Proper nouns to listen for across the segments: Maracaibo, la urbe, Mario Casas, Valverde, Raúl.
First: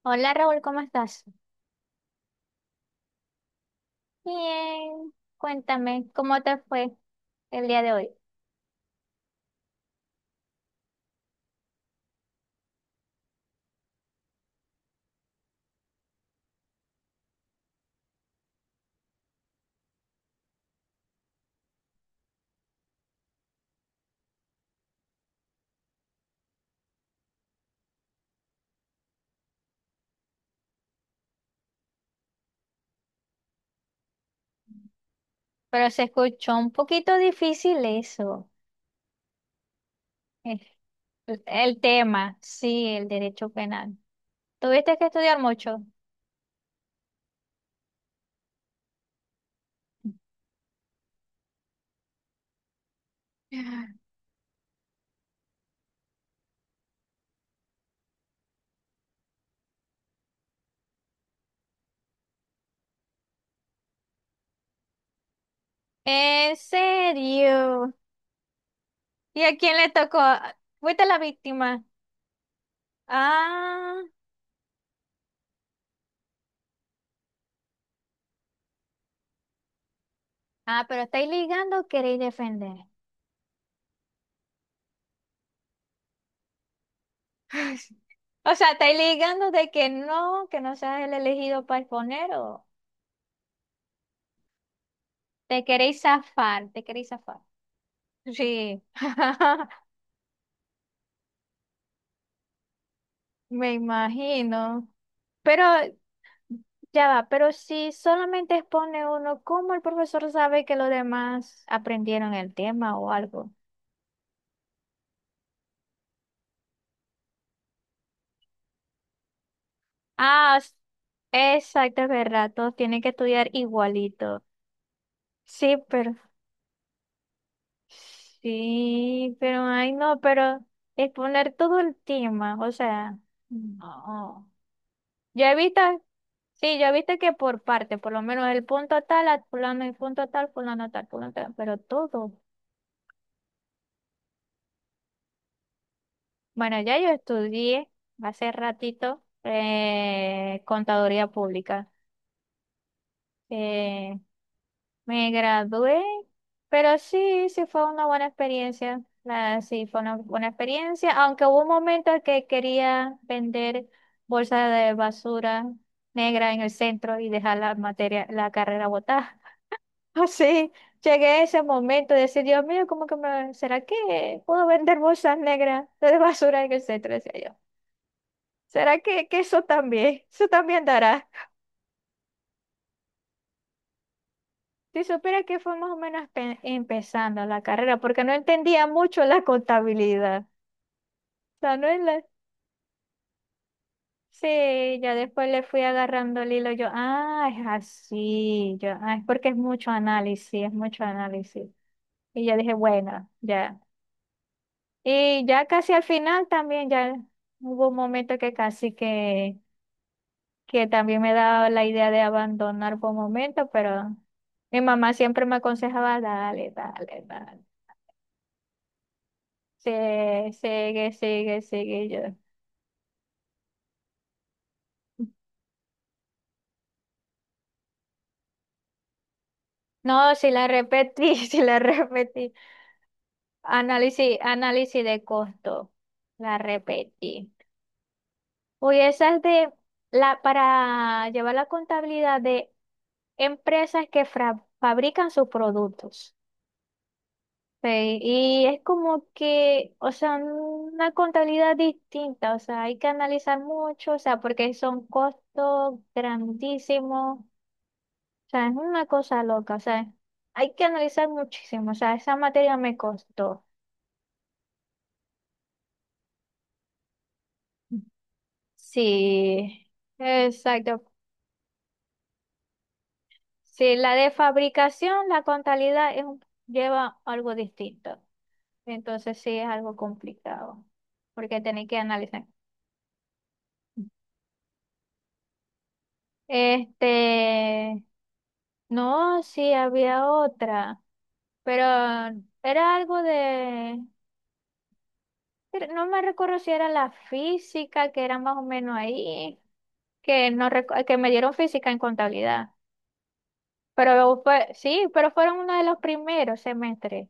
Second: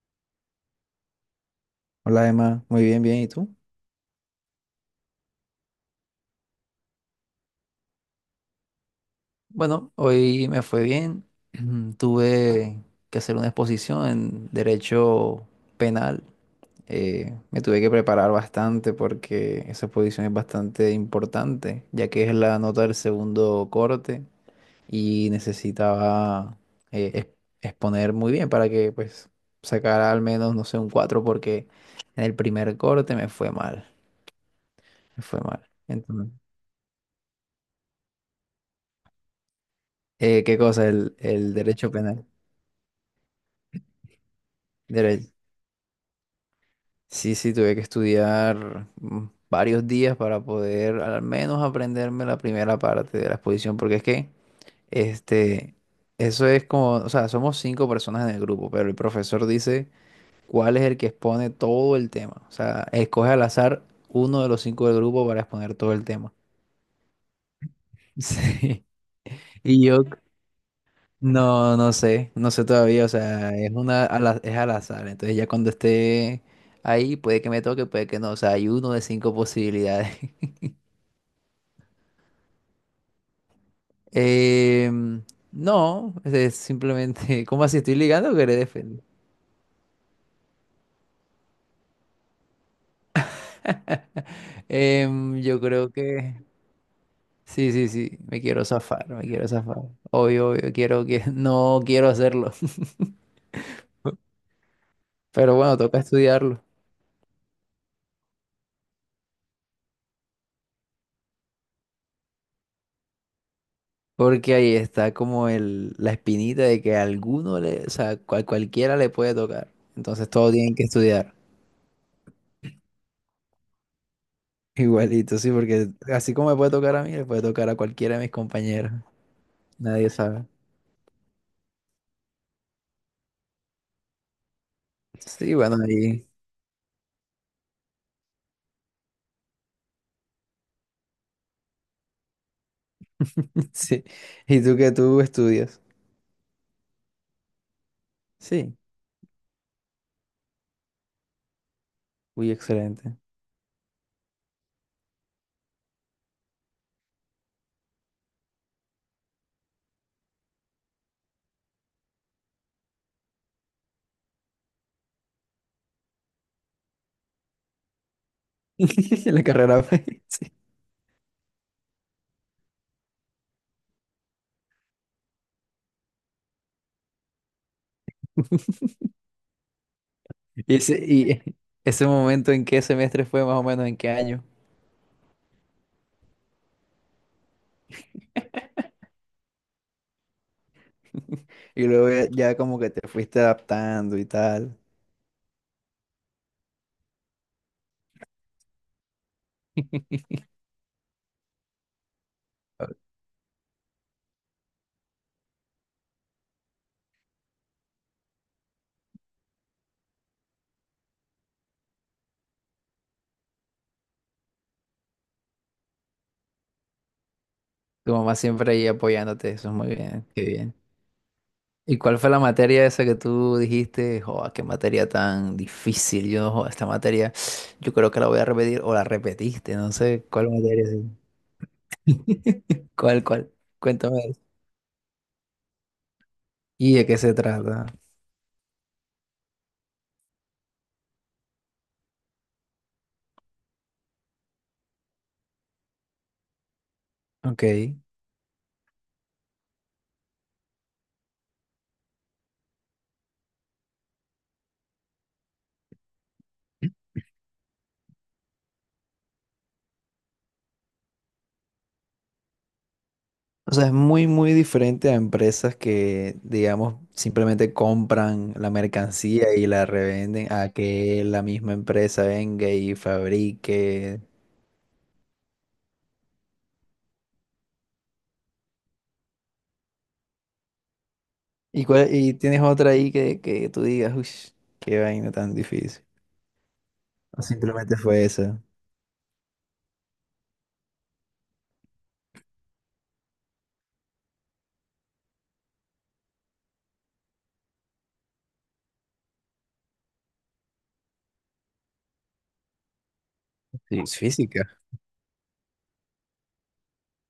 Hola Raúl, ¿cómo estás? Hola Emma, muy bien, bien. ¿Y tú? Bien, cuéntame, ¿cómo te fue el día de hoy? Bueno, hoy me fue bien. Tuve que hacer una exposición en derecho penal. Me tuve que preparar bastante porque esa exposición es bastante importante, ya que es la nota del segundo corte y necesitaba eh, ex- exponer muy bien para que pues sacara al menos, no sé, un 4 porque en el primer corte me fue mal, me fue mal. Pero se Entonces, escuchó un poquito difícil eso, eh, ¿qué cosa? El, el el derecho penal. tema, sí, el derecho penal. ¿Tuviste que Mira, estudiar mucho? sí, sí, tuve que estudiar varios días para poder al menos aprenderme la primera parte de la exposición, porque es que, este, eso es como, o sea, somos cinco personas en el grupo, pero el profesor dice cuál es el que expone todo el tema, o sea, escoge al azar uno de los cinco del grupo para exponer todo el tema. ¿En serio? Sí, ¿Y a quién y le yo tocó? ¿Fuiste la no, víctima? no sé, no sé todavía, o sea, Ah, es al azar, entonces ya cuando esté ahí puede que me toque, puede que no, o sea, hay uno de cinco posibilidades. ah, pero estáis ligando, queréis defender. Em, no, es simplemente, ¿cómo así estoy ligando que O le sea, estáis defiendo? ligando de que no seas el elegido para exponer o... Yo Te creo queréis que zafar, te queréis zafar. sí, sí, sí, me quiero Sí, zafar, me quiero zafar. Obvio, obvio, quiero que no quiero hacerlo, me imagino. pero Pero bueno, toca estudiarlo. ya va, pero si solamente expone uno, ¿cómo el profesor sabe que los demás aprendieron el tema o algo? Porque ahí está como el, la espinita de que a alguno le, o sea, cualquiera le puede tocar. Entonces todos Ah, s- tienen que estudiar. exacto, es verdad, todos tienen que estudiar igualito. Igualito, sí, Sí, porque pero así como me puede tocar a mí, le puede tocar a cualquiera de mis compañeros. sí, pero ay Nadie no, sabe. pero exponer todo el tema, o sea, no. ¿Ya Sí, bueno, visto? ahí. Sí, ya viste que por parte, por lo menos el punto tal, a fulano, el punto tal, fulano tal, fulano tal, pero todo. Sí. ¿Y tú qué tú estudias? Bueno, ya yo estudié hace Sí. ratito contaduría pública. Uy, excelente. Eh, me gradué, pero sí, sí fue una buena experiencia. Sí, fue una buena experiencia, aunque hubo un momento en que quería vender bolsas de basura negra en el centro y dejar la materia, la carrera botada. La carrera. Sí. Así llegué a ese momento de decir, Dios mío, ¿cómo que me, será que puedo vender bolsas negras de basura en el centro? Decía yo. ¿Será que eso Y también ese, dará? y ese momento en qué semestre fue más o menos, en qué año. Si supiera que fue más o menos empezando la carrera, porque no entendía mucho la contabilidad. O sea, Y no es luego ya, ya como que te fuiste adaptando y tal. Sí, ya después le fui agarrando el hilo, yo, ah, es así, yo, ah, es porque es mucho análisis, es mucho análisis. Y ya dije, bueno, ya. Y ya casi al final también, ya hubo un momento que casi que también me daba la idea de abandonar por un momento, pero mi mamá siempre me aconsejaba, dale, dale, dale, Tu mamá siempre ahí apoyándote, eso es sí muy bien, qué bien. sigue, sigue, ¿Y sigue, y cuál yo. fue la materia esa que tú dijiste? ¡Joa! Qué materia tan difícil. Yo, joda, esta materia, yo creo que la voy a repetir o la repetiste, no sé No, si cuál la materia es. repetí, si la repetí. ¿Cuál, cuál? Cuéntame. Análisis, análisis de costo, la ¿Y de qué se repetí. trata? Uy, esa es de la, para llevar la contabilidad de empresas que fabrican sus productos. Ok. Sí, y es como que, o sea, una contabilidad distinta, o sea, hay que analizar mucho, o sea, porque son costos grandísimos, o sea, es una cosa loca, o sea, hay que analizar muchísimo, o sea, esa materia me costó. O sea, es muy, muy diferente a empresas que, digamos, simplemente compran la mercancía y la Sí, revenden a exacto. que la misma empresa venga y Sí, la fabrique. de fabricación, la contabilidad es lleva algo distinto, entonces sí es algo complicado, porque ¿Y, tenéis que y analizar. tienes otra ahí que, tú digas, uy, qué vaina tan difícil? ¿O simplemente Este, fue esa? no, sí, había otra, pero era algo de, pero no me recuerdo si era la física, que era más o menos ahí, que, no, que me dieron física en contabilidad, Sí, es pero fue, física. sí, pero fueron uno de los primeros semestres,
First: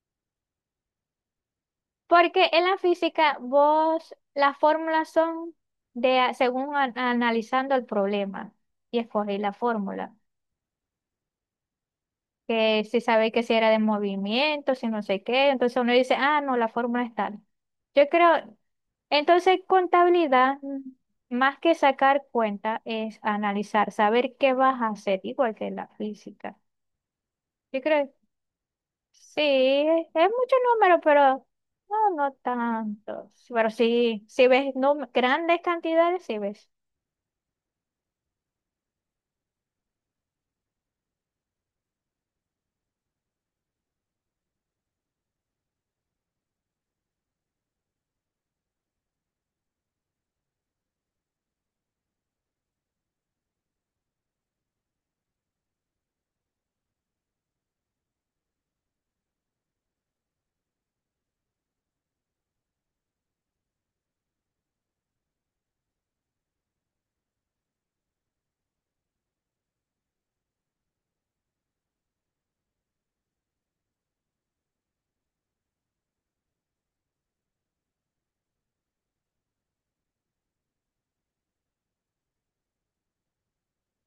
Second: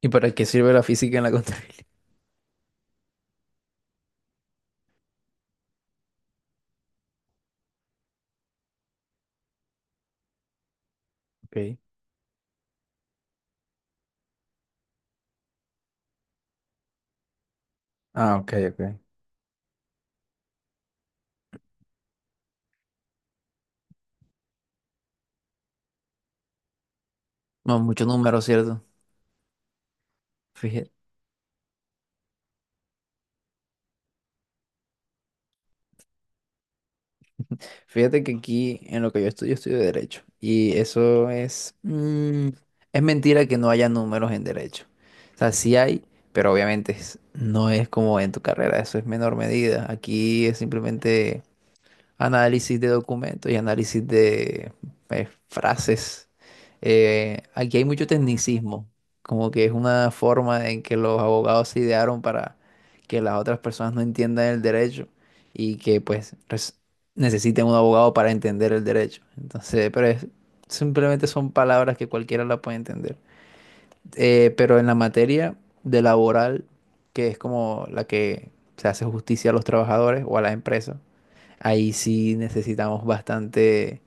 ¿Y para qué sirve la física en la contabilidad? porque en la física vos, las fórmulas son de, según analizando el problema, y escogí la fórmula. Ok. Que si sabe que si era de movimiento, si no sé qué, entonces uno dice, ah, no, la fórmula es tal. Yo Ah, ok, creo, ok. entonces contabilidad, más que sacar cuenta, es analizar, saber qué vas a hacer, igual que la física. No, Yo muchos creo, números, ¿cierto? sí, es mucho Fíjate, número, pero no, no tanto. Pero sí, si ves grandes cantidades, sí ves. fíjate que aquí en lo que yo estudio, estudio derecho. Y eso es... mm, es mentira que no haya números en derecho. O sea, sí hay, pero obviamente no es como en tu carrera, eso es menor medida. Aquí es simplemente análisis de documentos y análisis de frases. Aquí hay mucho tecnicismo, como que es una forma en que los abogados se idearon para que las otras personas no entiendan el derecho y que pues necesiten un abogado para entender el derecho. Entonces, simplemente son palabras que cualquiera la puede entender. Pero en la materia de laboral, que es como la que se hace justicia a los trabajadores o a las empresas, ahí sí necesitamos bastante,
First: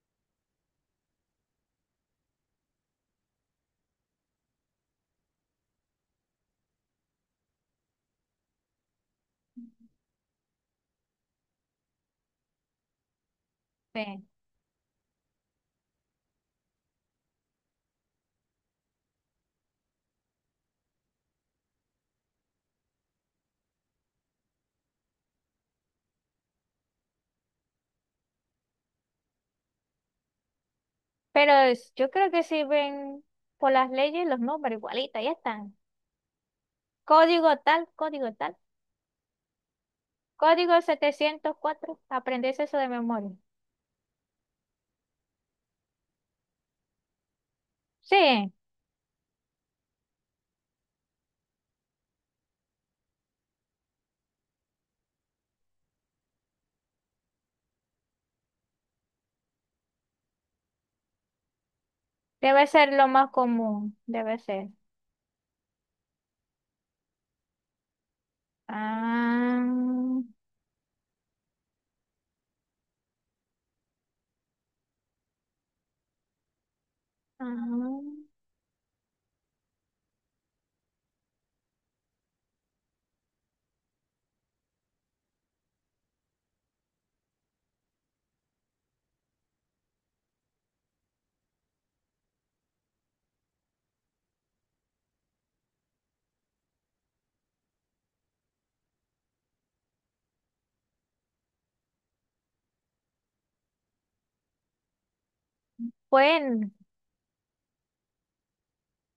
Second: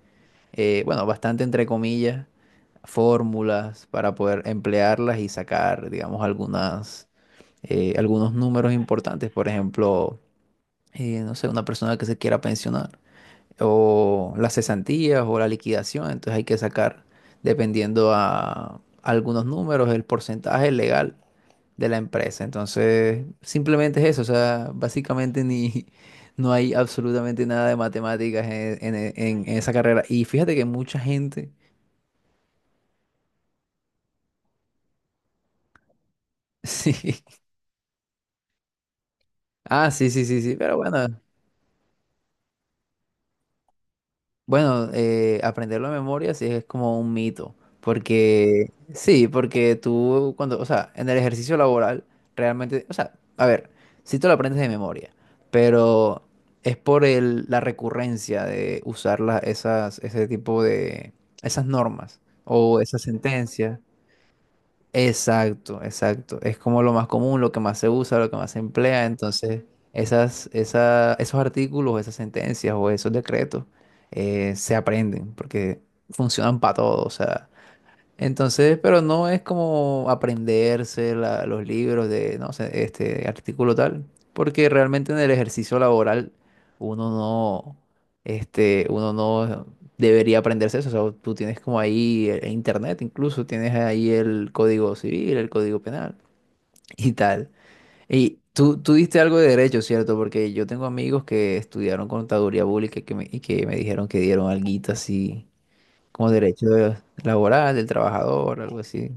bueno, bastante entre comillas, fórmulas para poder emplearlas y sacar, digamos, algunas, algunos números importantes. Por ejemplo, no sé, una persona que se quiera pensionar Sí. o las cesantías o la liquidación. Entonces hay que sacar, dependiendo a algunos números, el porcentaje legal de la empresa. Entonces, simplemente es eso, o sea, básicamente ni, no hay absolutamente nada de matemáticas en esa carrera. Y fíjate que mucha gente, Pero yo creo que si ven por las leyes los números igualitas, ya están. sí, Código tal, código tal. ah, sí, sí, sí, sí, pero Código bueno, 704 aprendes eso de memoria. bueno, aprenderlo de memoria sí es como un mito, Sí, porque sí, porque tú cuando, o sea, en el ejercicio laboral realmente, o sea, a ver, sí te lo aprendes de memoria, pero es por el, la recurrencia de usar esas, ese tipo de, esas normas debe o ser esas lo más sentencias. común, debe ser. Exacto, exacto. Es como lo más común, lo que más se usa, lo que más se emplea. Ah, Entonces, esas, esos artículos, esas sentencias o esos decretos se aprenden porque funcionan para todo. O sea, ah, entonces, pero no es como aprenderse los libros de, no sé, este artículo tal, porque realmente en el ejercicio laboral uno no, uno no debería aprenderse eso. O sea, tú tienes como ahí el internet, incluso tienes ahí el código civil, el código penal y tal. Y tú diste algo de derecho, ¿cierto? Porque yo tengo amigos que estudiaron contaduría pública y que me dijeron que dieron alguito así como bueno, derechos laborales del trabajador, algo así,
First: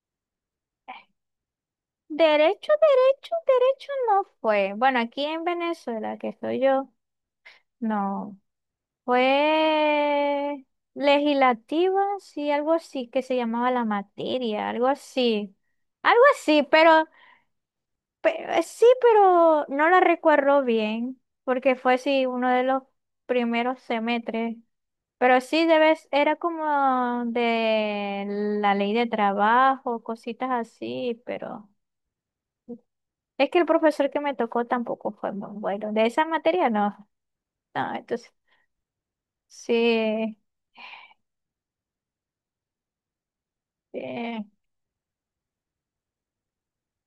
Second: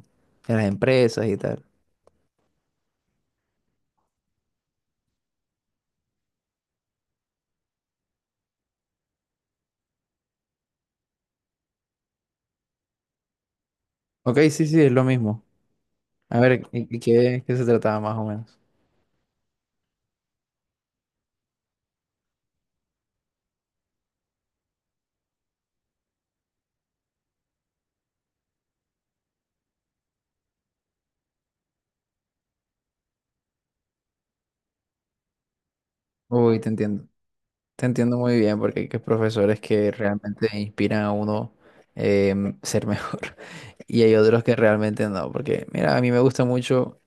de las empresas y tal. derecho, derecho, derecho no fue. Bueno, aquí en Venezuela, que soy yo, no. Fue legislativa, sí, algo así, que se llamaba la Ok, sí, materia, sí, algo es lo mismo. así. Algo A así, ver, ¿y pero qué se trataba más o menos? Pero, sí, pero no la recuerdo bien, porque fue sí uno de los primeros semestres. Pero sí debes, era como de la ley de trabajo, cositas así, pero es que el profesor que me tocó tampoco fue muy bueno. De esa Uy, te materia entiendo. no. Te No, entiendo entonces, muy bien porque hay que profesores que sí, realmente inspiran a uno ser mejor sí, y hay otros que realmente no, porque mira, a mí me gusta mucho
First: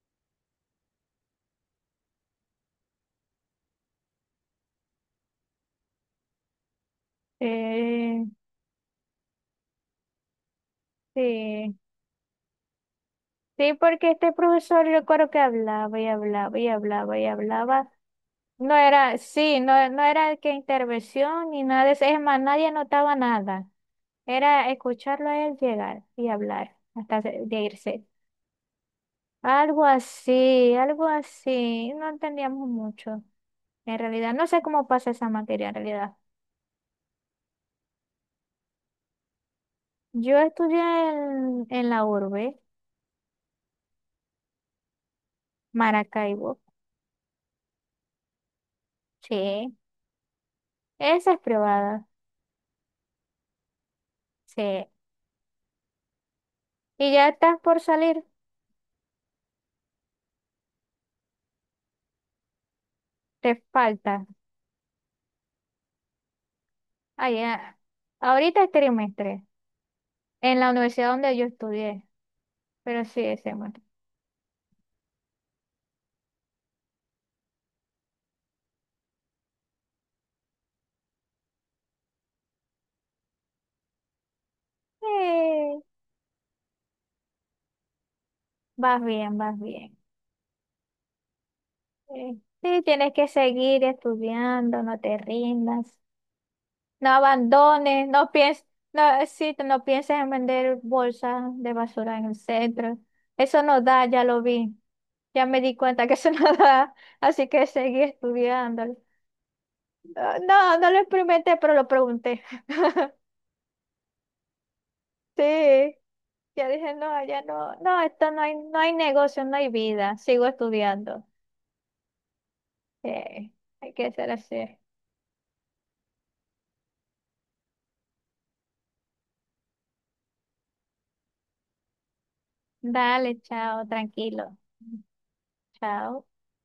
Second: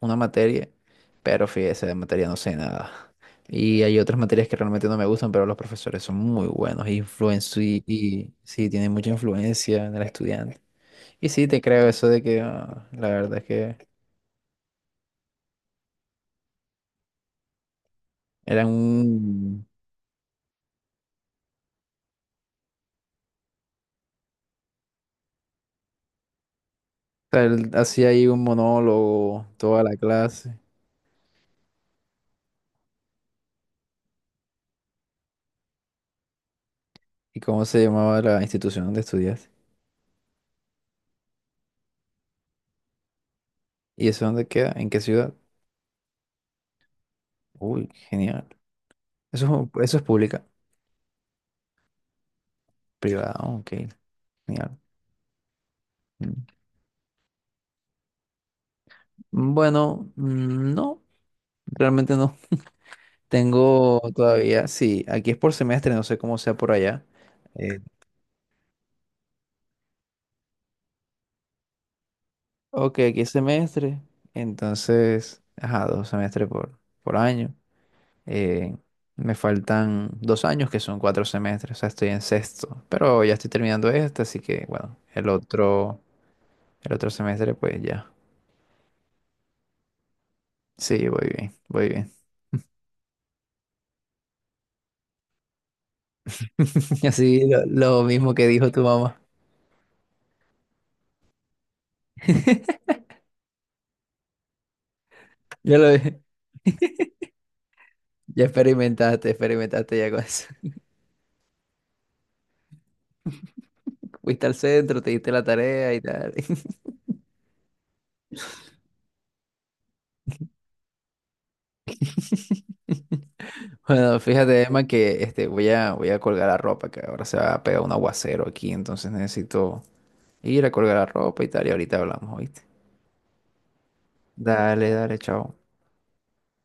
una materia, pero fíjese, de materia no sé nada. Y hay otras materias que realmente no me gustan, pero los profesores son muy buenos, influencio y, sí, y sí, tienen mucha influencia en el estudiante. Y sí, te sí. creo eso de que ah, la verdad es Sí, que porque este profesor yo recuerdo que hablaba y hablaba y hablaba y hablaba. era No era, sí, un... no, no era que intervención ni nada de eso. Es más, nadie notaba nada. Era escucharlo a él llegar y hablar hasta o sea, de él irse. hacía ahí un monólogo toda Algo la clase. así, algo así. No entendíamos mucho. En realidad, no sé cómo pasa esa materia en realidad. ¿Y cómo se llamaba la institución donde estudias? Yo estudié en la urbe, ¿Y eso dónde queda? ¿En qué ciudad? Maracaibo. Uy, genial. Eso, Sí. Eso es pública. Esa es privada. Privada, ok. Genial. Sí. Mm. Y ya estás por salir. Bueno, no. Realmente no. Te Tengo falta. todavía, sí, aquí es por semestre, no sé cómo sea por allá. Allá. Eh, Ahorita es trimestre. En la universidad donde yo estudié, ok, pero sí, aquí es ese bueno. semestre, entonces, ajá, 2 semestres por año. Eh, Me faltan 2 años, que son 4 semestres, o sea, estoy en sexto, pero ya estoy terminando este, así que, bueno, el Eh, otro, el otro semestre, pues ya. vas bien, vas bien. Sí, voy bien, voy bien. Eh, sí, tienes que seguir estudiando, no te rindas, no Así lo abandones, no mismo que pienses, dijo tu no, mamá. sí, no pienses en vender bolsas de basura en el centro. Eso no da, ya lo vi. Ya me di Ya lo, cuenta que eso no da, así que seguí ya estudiando. experimentaste ya con Ah, eso. no, no lo experimenté, pero lo pregunté. Fuiste al centro, te diste la tarea Sí. y tal. Yo dije, no, ya no, no, esto no hay, no hay negocio, no hay vida, sigo estudiando. Eh, hay que Bueno, ser fíjate, así. Emma, que este, voy a colgar la ropa, que ahora se va a pegar un aguacero aquí, entonces necesito ir a colgar la ropa y tal, y ahorita hablamos, ¿oíste? Dale, chao, tranquilo. Dale, dale, chao. Chao.